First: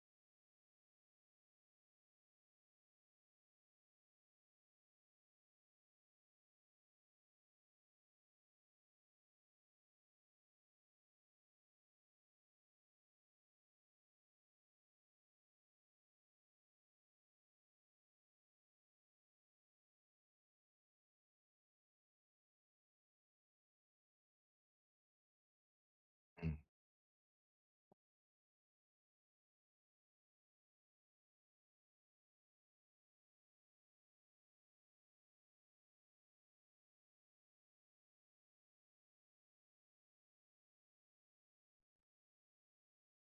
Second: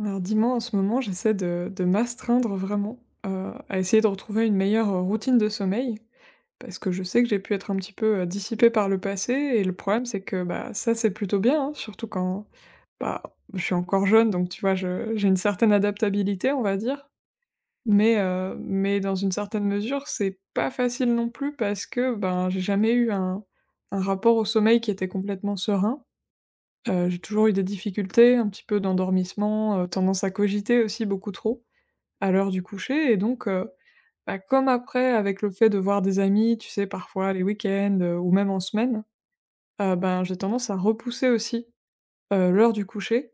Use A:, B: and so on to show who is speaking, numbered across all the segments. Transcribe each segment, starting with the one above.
A: Alors dis-moi, en ce moment, j'essaie de m'astreindre vraiment, à essayer de retrouver une meilleure routine de sommeil. Parce que je sais que j'ai pu être un petit peu, dissipée par le passé et le problème c'est que, bah, ça c'est plutôt bien, hein, surtout quand, bah, je suis encore jeune donc tu vois, je j'ai une certaine adaptabilité, on va dire. Mais dans une certaine mesure, c'est pas facile non plus parce que, ben, j'ai jamais eu un rapport au sommeil qui était complètement serein. J'ai toujours eu des difficultés, un petit peu d'endormissement, tendance à cogiter aussi beaucoup trop à l'heure du coucher et donc bah, comme après avec le fait de voir des amis, tu sais, parfois les week-ends, ou même en semaine, ben, j'ai tendance à repousser aussi, l'heure du coucher.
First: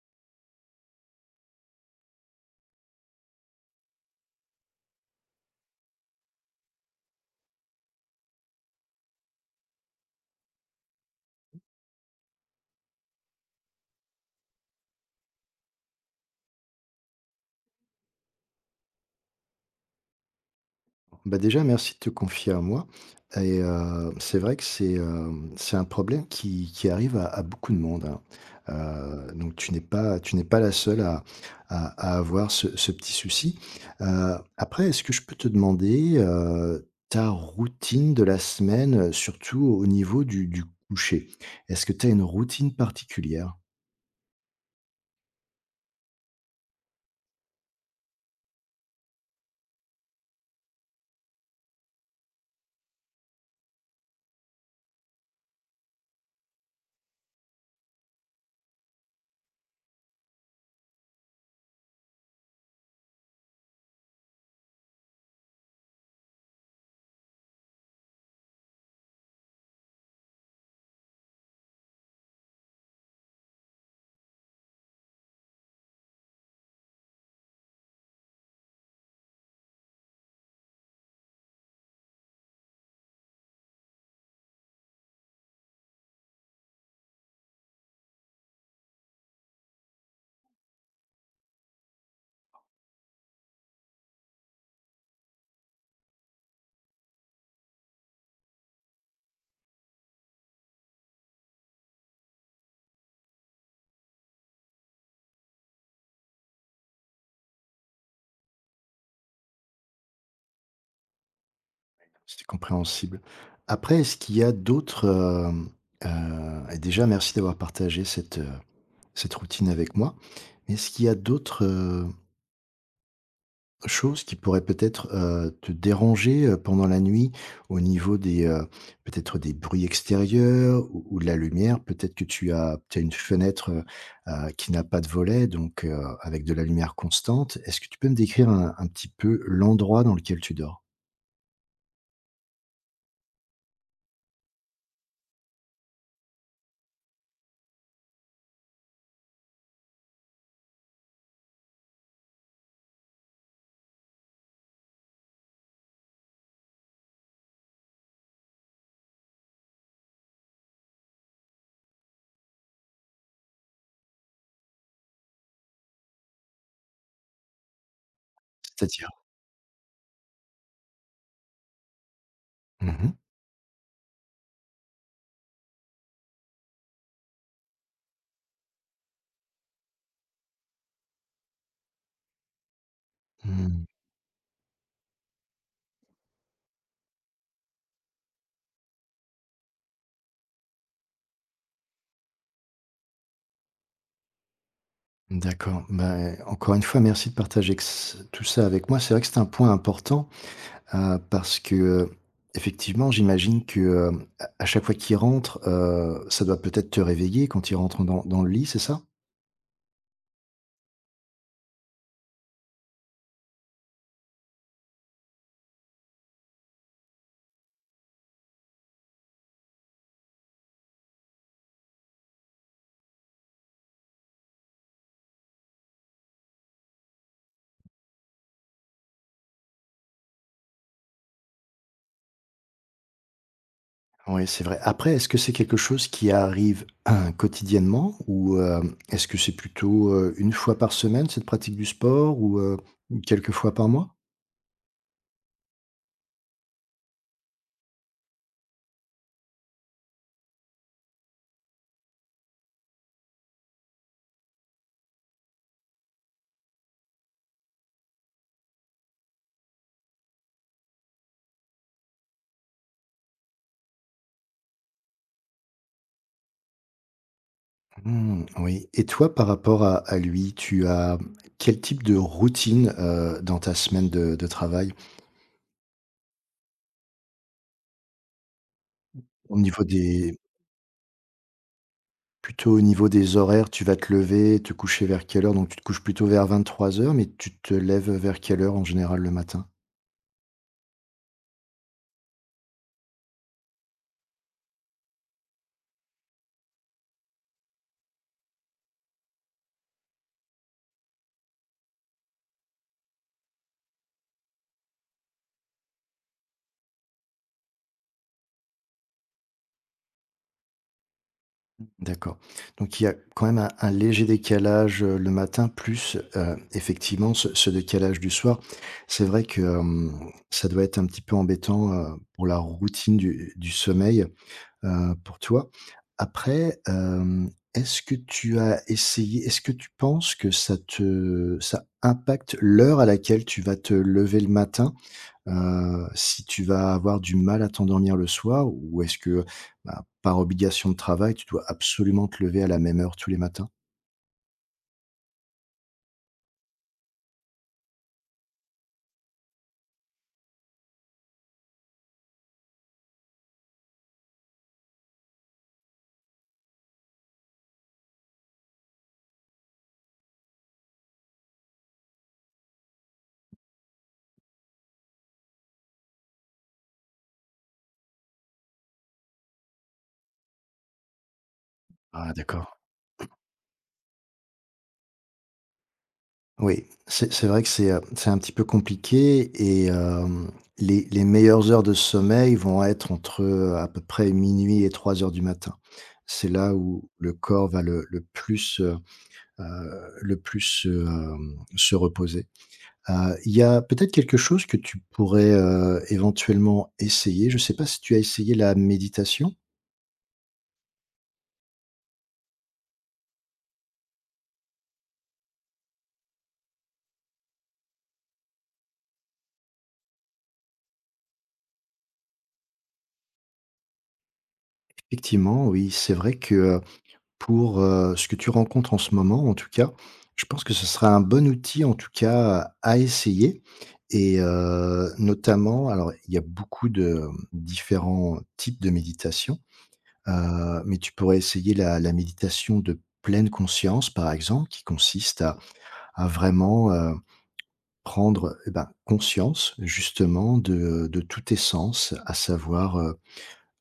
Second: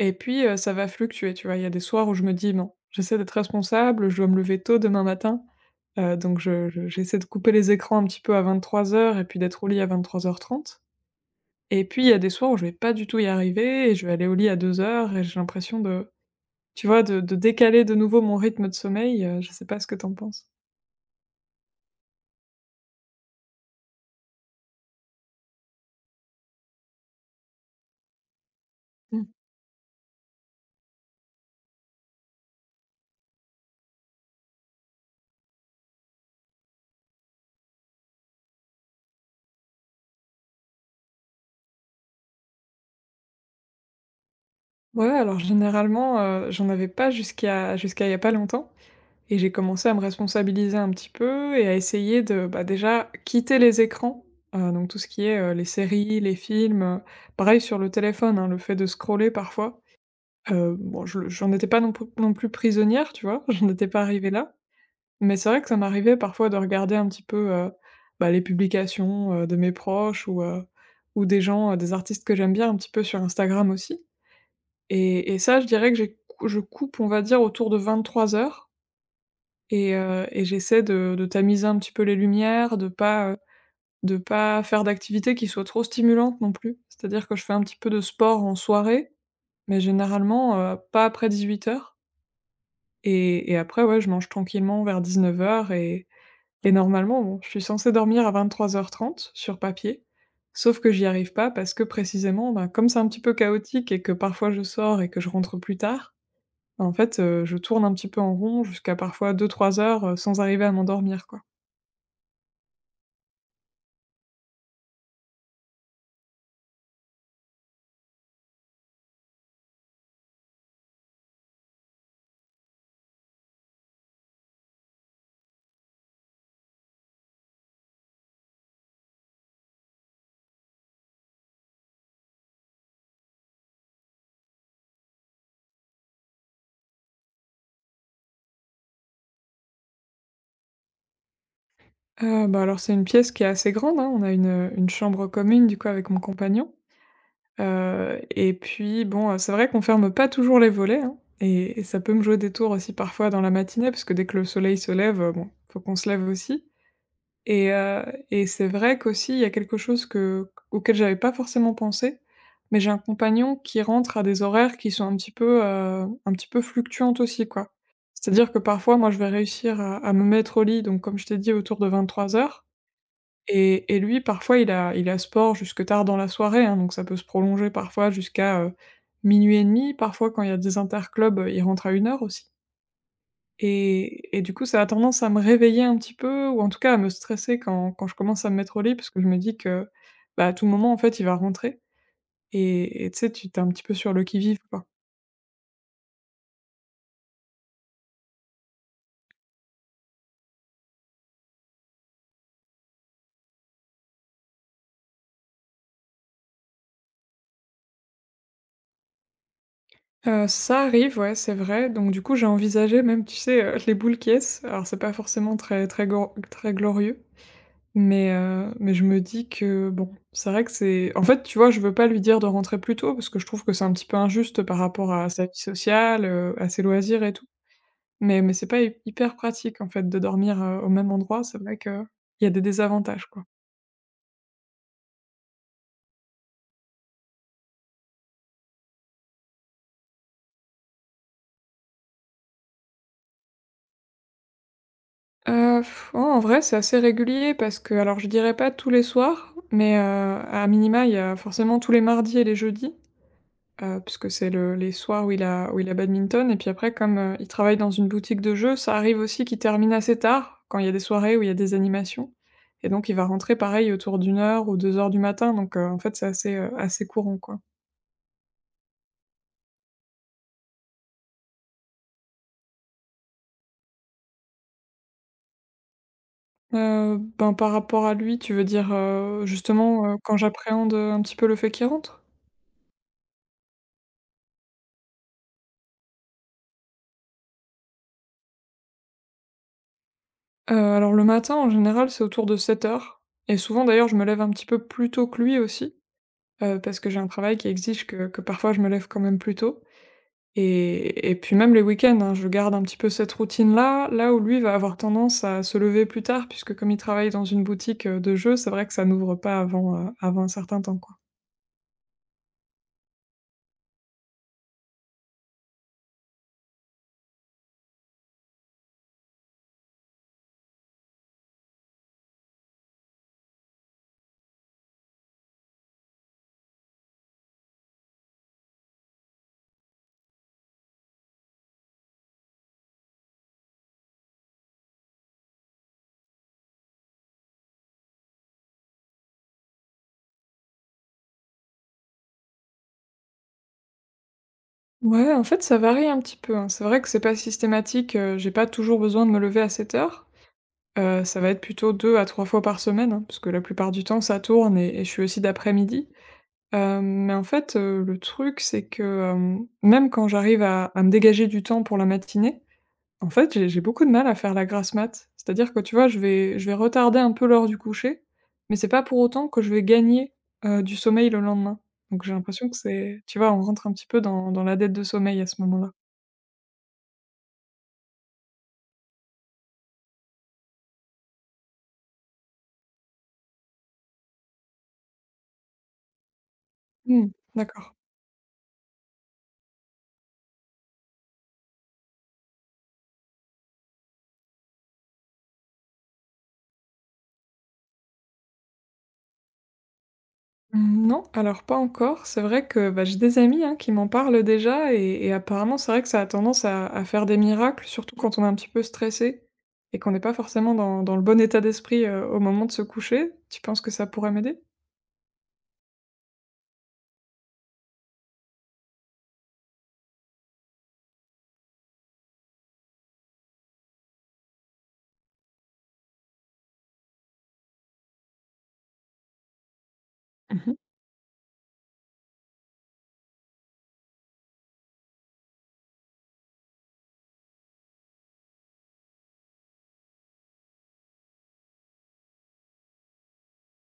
A: Et puis, ça va fluctuer, tu vois? Il y a des soirs où je me dis: «Non, j'essaie d'être responsable, je dois me lever tôt demain matin», donc je j'essaie de couper les écrans un petit peu à 23h et puis d'être au lit à 23:30. Et puis il y a des soirs où je vais pas du tout y arriver et je vais aller au lit à 2:00 et j'ai l'impression de tu vois, de décaler de nouveau mon rythme de sommeil, je sais pas ce que t'en penses?
B: Bah, déjà, merci de te confier à moi et c'est vrai que c'est un problème qui arrive à beaucoup de monde, hein.
A: Mmh.
B: Donc tu n'es pas la seule à à à avoir ce petit souci. Après, est-ce que je peux te demander, ta routine de la semaine, surtout au niveau du coucher? Est-ce que tu as une routine particulière?
A: Ouais, alors généralement, j'en avais pas jusqu'à il y a pas longtemps et j'ai commencé à me responsabiliser un petit peu et à essayer de, bah, déjà quitter les écrans, donc tout ce qui est, les séries, les films, pareil sur le téléphone, hein, le fait de scroller parfois, bon je le j'en étais pas non plus prisonnière, tu vois? J'en étais pas arrivée là. Mais c'est vrai que ça m'arrivait parfois de regarder un petit peu, bah, les publications, de mes proches ou des gens, des artistes que j'aime bien un petit peu sur Instagram aussi. Et ça je dirais que j'ai je coupe on va dire autour de 23:00. Et j'essaie de tamiser un petit peu les lumières, de pas, faire d'activités qui soient trop stimulantes non plus. C'est-à-dire que je fais un petit peu de sport en soirée, mais généralement, pas après 18:00 et après ouais, je mange tranquillement vers 19h. Et normalement, bon, je suis censée dormir à 23h30 sur papier, sauf que j'y arrive pas parce que précisément, bah, comme c'est un petit peu chaotique et que parfois je sors et que je rentre plus tard, bah, en fait, je tourne un petit peu en rond jusqu'à parfois deux-trois heures, sans arriver à m'endormir, quoi.
B: C'est compréhensible. Après, est-ce qu'il y a d'autres, et déjà merci d'avoir partagé cette routine avec moi. Mais est-ce qu'il y a d'autres, choses qui pourraient peut-être, te déranger, pendant la nuit au niveau des, peut-être des bruits extérieurs ou de la lumière? Peut-être que tu as une fenêtre, qui n'a pas de volet donc avec de la lumière constante. Est-ce que tu peux me décrire un petit peu l'endroit dans lequel tu dors?
A: Bah, alors c'est une pièce qui est assez grande, hein, on a une chambre commune du coup avec mon compagnon, et puis bon, c'est vrai qu'on ferme pas toujours les volets, hein, et ça peut me jouer des tours aussi parfois dans la matinée, parce que dès que le soleil se lève, bon, faut qu'on se lève aussi. Et heu et c'est vrai qu'aussi il y a quelque chose que auquel j'avais pas forcément pensé, mais j'ai un compagnon qui rentre à des horaires qui sont un petit peu fluctuantes aussi, quoi. C'est-à-dire que parfois
B: C'est-à-dire?
A: moi je vais réussir à me mettre au lit donc comme je t'ai dit autour de 23h
B: Mmh mh.
A: et lui parfois il a sport jusque tard dans la soirée, hein, donc ça peut se prolonger parfois jusqu'à, minuit et demi. Parfois quand il y a des interclubs, il rentre à 1h aussi.
B: Mmh.
A: Et du coup, ça a tendance à me réveiller un petit peu ou en tout cas à me stresser quand je commence à me mettre au lit parce que je me dis que, bah, à tout moment, en fait, il va rentrer et tu sais, tu t'es un petit peu sur le qui-vive, quoi.
B: D'accord. Ben encore une fois, merci de partager que c tout ça avec moi. C'est vrai que c'est un point important. Parce que, effectivement, j'imagine que, à chaque fois qu'il rentre, ça doit peut-être te réveiller quand il rentre dans le lit, c'est ça?
A: Ça arrive, ouais, c'est vrai. Donc du coup, j'ai envisagé même, tu sais, les boules qui ess. Alors c'est pas forcément très très gor très glorieux, mais je me dis que, bon, c'est vrai que c'est en fait, tu vois, je veux pas lui dire de rentrer plus tôt parce que je trouve que c'est un petit peu injuste par rapport à sa vie sociale, à ses loisirs et tout. Mais c'est pas hy hyper pratique, en fait, de dormir, au même endroit. C'est vrai que il y a des désavantages, quoi.
B: Oui, c'est vrai. Après, est-ce que c'est quelque chose qui arrive, hein, quotidiennement ou, est-ce que c'est plutôt, 1 fois par semaine, cette pratique du sport ou, quelques fois par mois?
A: Heu, oh, en vrai, c'est assez régulier parce que alors, je dirais pas tous les soirs, mais, à minima, il y a forcément tous les mardis et les jeudis, puisque c'est le les soirs où il a badminton et puis après comme, il travaille dans une boutique de jeux, ça arrive aussi qu'il termine assez tard, quand il y a des soirées où il y a des animations et donc il va rentrer pareil autour d'1h ou 2h du matin donc, en fait, c'est assez courant, quoi.
B: Mmh, oui, et toi, par rapport à lui, tu as quel type de routine, dans ta semaine de travail?
A: Ben, par rapport à lui, tu veux dire,
B: Au niveau
A: justement, quand
B: des
A: j'appréhende, un petit peu le fait qu'il rentre?
B: Plutôt au niveau des horaires, tu vas te lever, te coucher vers quelle heure? Donc tu te couches plutôt vers 23h, mais tu te lèves vers quelle heure en général le matin?
A: Alors le matin, en général, c'est autour de 7h et souvent d'ailleurs, je me lève un petit peu plus tôt que lui aussi, parce que j'ai un travail qui exige que parfois je me lève quand même plus tôt et puis même les week-ends, hein, je garde un petit peu cette routine-là, là où lui va avoir tendance à se lever plus tard puisque comme il travaille dans une boutique, de jeux, c'est vrai que ça n'ouvre pas avant un certain temps, quoi.
B: D'accord. Donc il y a quand même un léger décalage, le matin, plus, effectivement, ce décalage du soir. C'est vrai que, ça doit être un petit peu embêtant, pour la routine du sommeil, pour toi. Après, est-ce que tu penses que ça impacte l'heure à laquelle tu vas te lever le matin? Si tu vas avoir du mal à t'endormir le soir, ou est-ce que, bah, par obligation de travail, tu dois absolument te lever à la même heure tous les matins?
A: Ouais, en fait, ça varie un petit peu, hein. C'est vrai que c'est pas systématique, j'ai pas toujours besoin de me lever à 7:00. Ça va être plutôt 2 à 3 fois par semaine, hein, parce que la plupart du temps ça tourne et je suis aussi d'après-midi. Mais en fait, le truc c'est que, même quand j'arrive à me dégager du temps pour la matinée, en fait, j'ai beaucoup de mal à faire la grasse mat. C'est-à-dire que, tu vois, je vais retarder un peu l'heure du coucher, mais c'est pas pour autant que je vais gagner, du sommeil le lendemain. Donc
B: Ah,
A: j'ai
B: d'accord.
A: l'impression que c'est tu vois, on rentre un petit peu dans la dette de sommeil à ce moment-là.
B: Oui, c'est vrai que c'est un petit peu compliqué, et, les meilleures heures de sommeil vont être entre, à peu près, minuit et 3 heures du matin. C'est là où
A: Mmh.
B: le corps va
A: D'accord.
B: heu, le plus, se reposer. Il y a peut-être quelque chose que tu pourrais, éventuellement essayer. Je ne sais pas si tu as essayé la méditation?
A: Mmh, non, alors pas encore. C'est vrai que, bah, j'ai des amis, hein, qui m'en parlent déjà et apparemment, c'est vrai que ça a tendance à faire des miracles, surtout quand on est un petit peu stressé et qu'on n'est pas forcément dans le bon état d'esprit, au moment de se coucher. Tu penses que ça pourrait m'aider?
B: Effectivement, oui, c'est vrai que, pour, ce que tu rencontres en ce moment, en tout cas, je pense que ce sera un bon outil, en tout cas, à essayer, et notamment. Alors, il y a beaucoup de, différents types de méditation,
A: Mmh.
B: mais tu pourrais essayer la méditation de pleine conscience, par exemple, qui consiste à vraiment, prendre, eh ben, conscience, justement, de tous tes sens, à savoir,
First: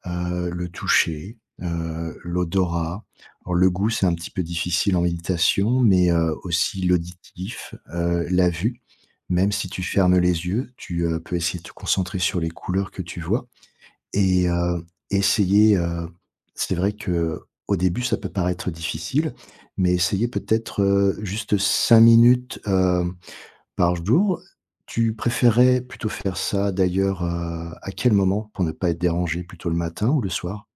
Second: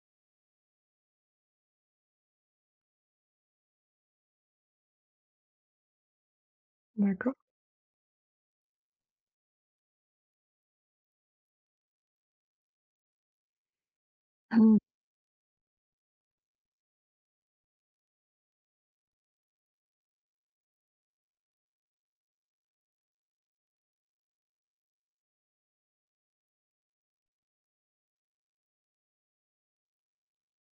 B: le toucher, l'odorat. Alors, le goût, c'est un petit peu difficile en méditation, mais, aussi
A: D'accord.
B: l'auditif, la vue. Même si tu fermes les yeux, tu, peux essayer de te concentrer sur les couleurs que tu vois, et
A: Mmh,
B: essayer, c'est vrai que au début, ça peut paraître difficile, mais essayer peut-être, juste 5 minutes, par jour. Tu préférerais plutôt faire ça, d'ailleurs, à quel moment pour ne pas être dérangé, plutôt le matin ou le soir?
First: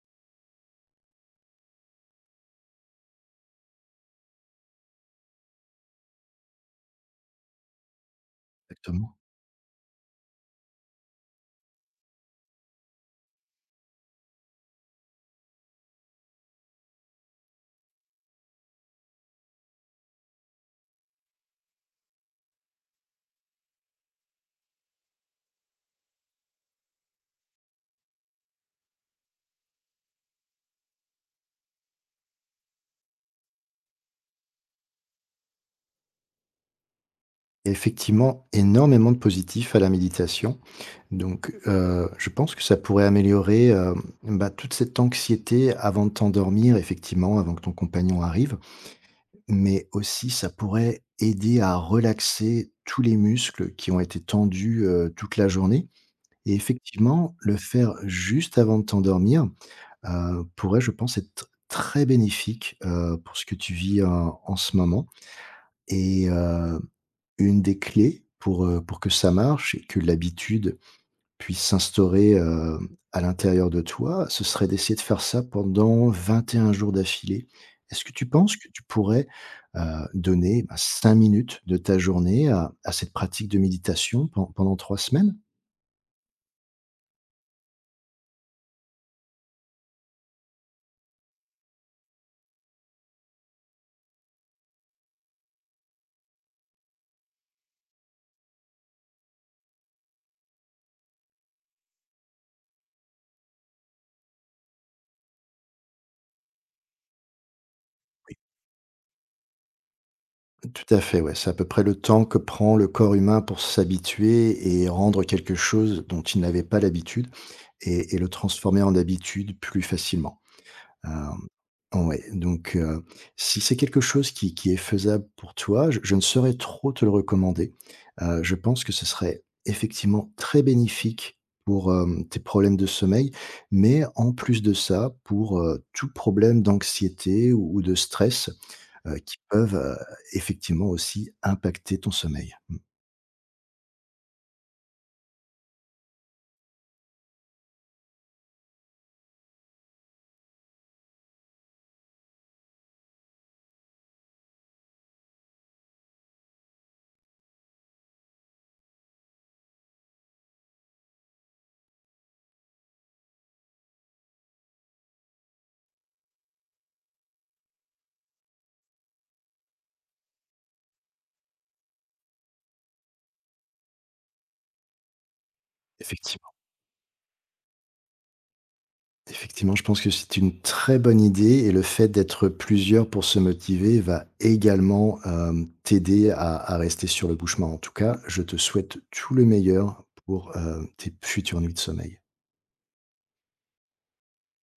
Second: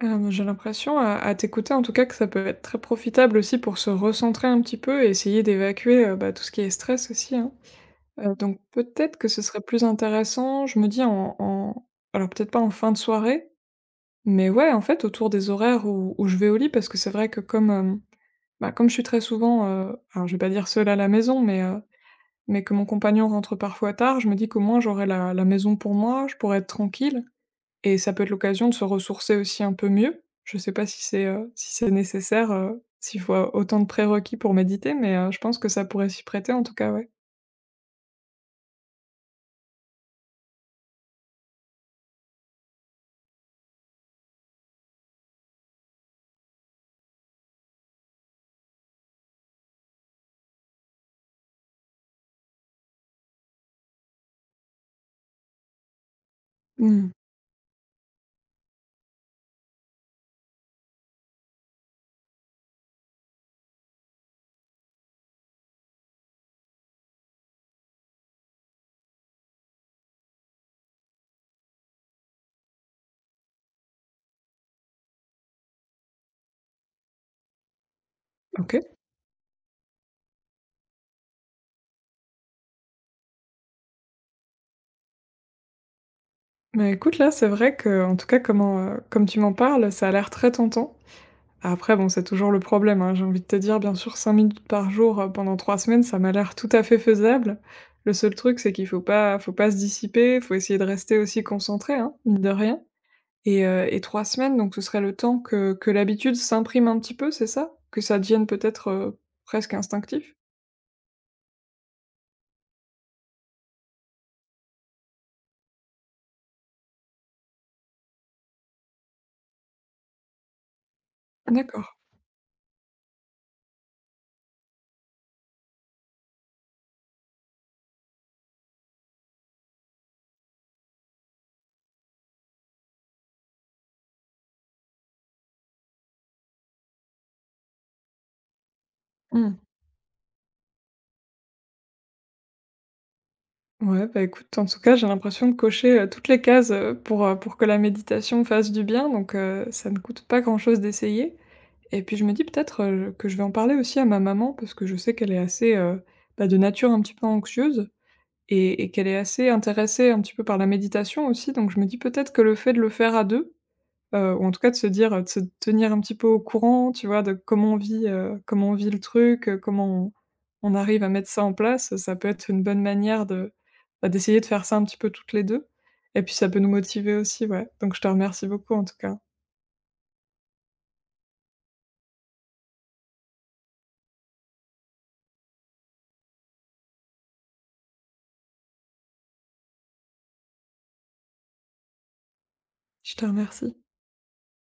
A: j'ai l'impression à t'écouter, en tout cas, que ça peut être très profitable aussi pour se recentrer un petit peu et essayer d'évacuer, bah, tout ce qui est stress aussi, hein. Donc
B: Exactement.
A: peut-être que ce serait plus intéressant, je me dis en en alors peut-être pas en fin de soirée, mais ouais, en fait, autour des horaires où je vais au lit parce que c'est vrai que comme, bah, comme je suis très souvent, alors je vais pas dire seule à la maison, mais que mon compagnon rentre parfois tard, je me dis qu'au moins j'aurai la maison pour moi, je pourrai être tranquille et ça peut être l'occasion de se ressourcer aussi un peu mieux. Je sais pas si c'est nécessaire, s'il faut autant de prérequis pour méditer, mais je pense que ça pourrait s'y prêter en tout cas, ouais.
B: Il y a effectivement énormément de positifs à la méditation. Donc, je pense que ça pourrait améliorer, bah, toute cette anxiété avant de t'endormir, effectivement, avant que ton compagnon arrive. Mais aussi, ça pourrait aider à relaxer tous les muscles qui ont été tendus, toute la journée. Et
A: Mmh.
B: effectivement, le faire juste avant de t'endormir, pourrait, je pense, être très bénéfique, pour ce que tu vis en ce moment. Et une des clés pour, pour que ça marche, et que l'habitude puisse s'instaurer, à l'intérieur de toi, ce serait d'essayer de faire ça pendant 21 jours d'affilée. Est-ce que tu penses que
A: OK.
B: tu pourrais, heu, donner, bah, 5 minutes de ta journée à cette pratique de méditation pendant 3 semaines?
A: Bah, écoute, là, c'est vrai que, en tout cas, comme tu m'en parles, ça a l'air très tentant. Après bon, c'est toujours le problème, hein, j'ai envie de te dire, bien sûr, 5 minutes par jour, pendant 3 semaines, ça m'a l'air tout à fait faisable. Le seul truc, c'est qu'il faut pas se dissiper, faut essayer de rester aussi concentré, hein, mine de rien et 3 semaines, donc ce serait le temps que l'habitude s'imprime un petit peu, c'est ça? Que ça devienne peut-être, presque instinctif?
B: Tout à fait, ouais, c'est à peu près le temps que prend le corps humain pour s'habituer, et rendre quelque chose dont il n'avait pas l'habitude, et le transformer en habitude plus facilement. Ah,
A: D'accord.
B: ouais, donc, si c'est quelque chose qui est faisable pour toi, je ne saurais trop te le recommander. Je pense que ce serait effectivement très bénéfique pour, tes problèmes de sommeil, mais, en plus de ça, pour, tout problème d'anxiété ou de stress, qui
A: Mmh.
B: peuvent, effectivement, aussi, impacter ton sommeil. Mmh,
A: Ouais, bah, écoute, en tout cas, j'ai l'impression de cocher, toutes les cases, pour que la méditation fasse du bien donc ça ne coûte pas grand-chose d'essayer et puis je me dis peut-être, que je vais en parler aussi à ma maman parce que je sais qu'elle est assez, bah, de nature un petit peu anxieuse et qu'elle est assez intéressée un petit peu par la méditation aussi donc je me dis peut-être que le fait de le faire à 2. Ou en tout cas de se dire, de se tenir un petit peu au courant, tu vois? De comment on vit, comment on vit le truc, comment on arrive à mettre ça en place, ça peut être une bonne manière de, bah, d'essayer de faire ça un petit peu toutes les 2 et puis ça
B: effectivement.
A: peut nous motiver aussi, ouais. Donc je te remercie beaucoup en tout cas.
B: Effectivement, je pense que c'est une très bonne idée, et le fait d'être plusieurs pour se motiver va également, t'aider à rester sur le bouche. En tout cas, je te souhaite tout le meilleur pour, tes futures nuits de sommeil.
A: Je te remercie.